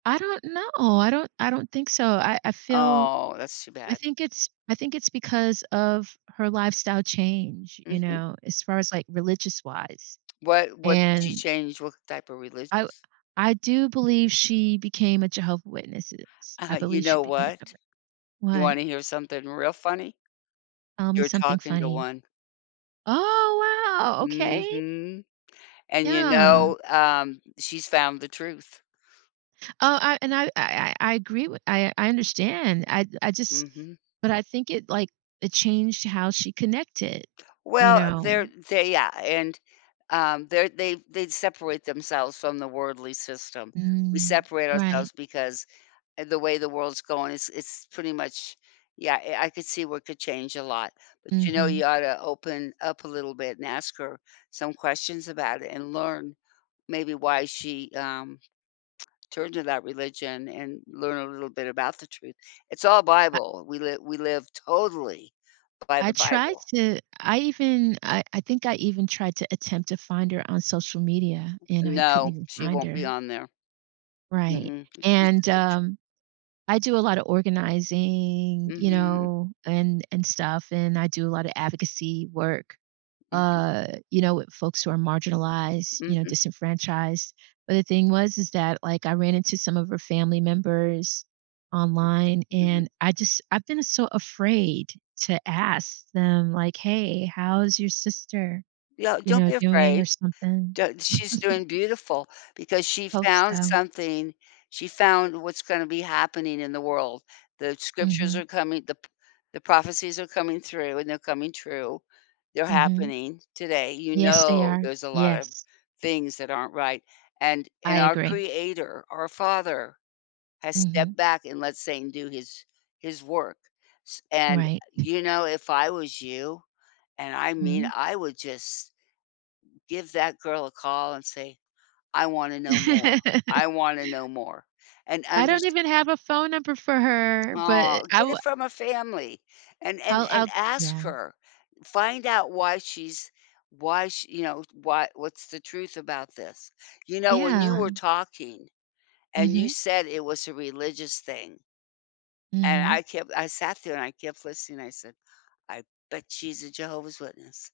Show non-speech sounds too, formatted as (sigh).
I don't know, I don't I don't think so. I I feel Oh, that's too I bad. think it's I think it's because of her lifestyle change, you Mhm. know, as far as, like, religious wise. (tsk) What what did she And change? What type of I w religious? I do believe she became a Jehovah Witnesses. Uh-huh I you believe she know became a what? Jehovah You what? wanna hear something real funny? Tell me You're something talking to funny. one. Oh, wow. Okay. Mhm. And, you Yeah. know, um, she's found the truth. Oh, I and I I I agree with I I understand. I I just Mhm. but I think it, like it changed how she connected. You Well, know? they're they yeah, and, um, they're they they separate themselves from the worldly system. We Mm. separate Right. ourselves, because eh, the way the world's going, it's it's pretty much yeah, eh I could see what could change a lot, but, you know, Mhm. you ought to open up a little bit and ask her some questions about it, and learn maybe why she, um, (tsk) turned to that religion and learn a little bit about the truth. It's all I Bible. We li we live totally by I the tried Bible. to I even I I think I even tried to attempt to find her on social media, and I couldn't No. even She find won't be her. on there. Right. Mm-mm. And, (unintelligible) um, I do a lotta organizing, you Mhm. know, and and stuff, and I do a lotta advocacy work, Mhm. uh, you know, with folks who are marginalized, you know, Mhm. disenfranchised. But the thing was is that, like, I ran into some of her family members online, Mhm. and I just I've been so afraid to ask them, like, "Hey, how's your sister," Yeah, you don't know, be "doing?" or afraid. something. D she's doing (chuckles) beautiful, because she Hope found so. something. She found what's gonna be happening in the world. The scriptures Mhm. are coming, the p the prophecies are coming through, and they're coming true. They're Mhm. happening today. You Yes, they know are. there's a lotta Yes. things that aren't right, and in I our agree. Creator, our Father has Mhm. stepped back and let Satan do his his work, s and, uh, Right. you know if I was you and I mean, Mhm. I would just give that girl a call and say, "I want to know more. I (laughs) want to know more." And I and don't just even have a phone number for her, Aw, but I get it w from a family. And and I'll and I'll yeah. ask her. Find out why she's why she you know, why what's the truth about this. You know when you Yeah. were talking, and you Mhm. said it was a religious thing and I Mhm. kept I sat there and I kept listening I said, "I bet she's a Jehovah's Witness."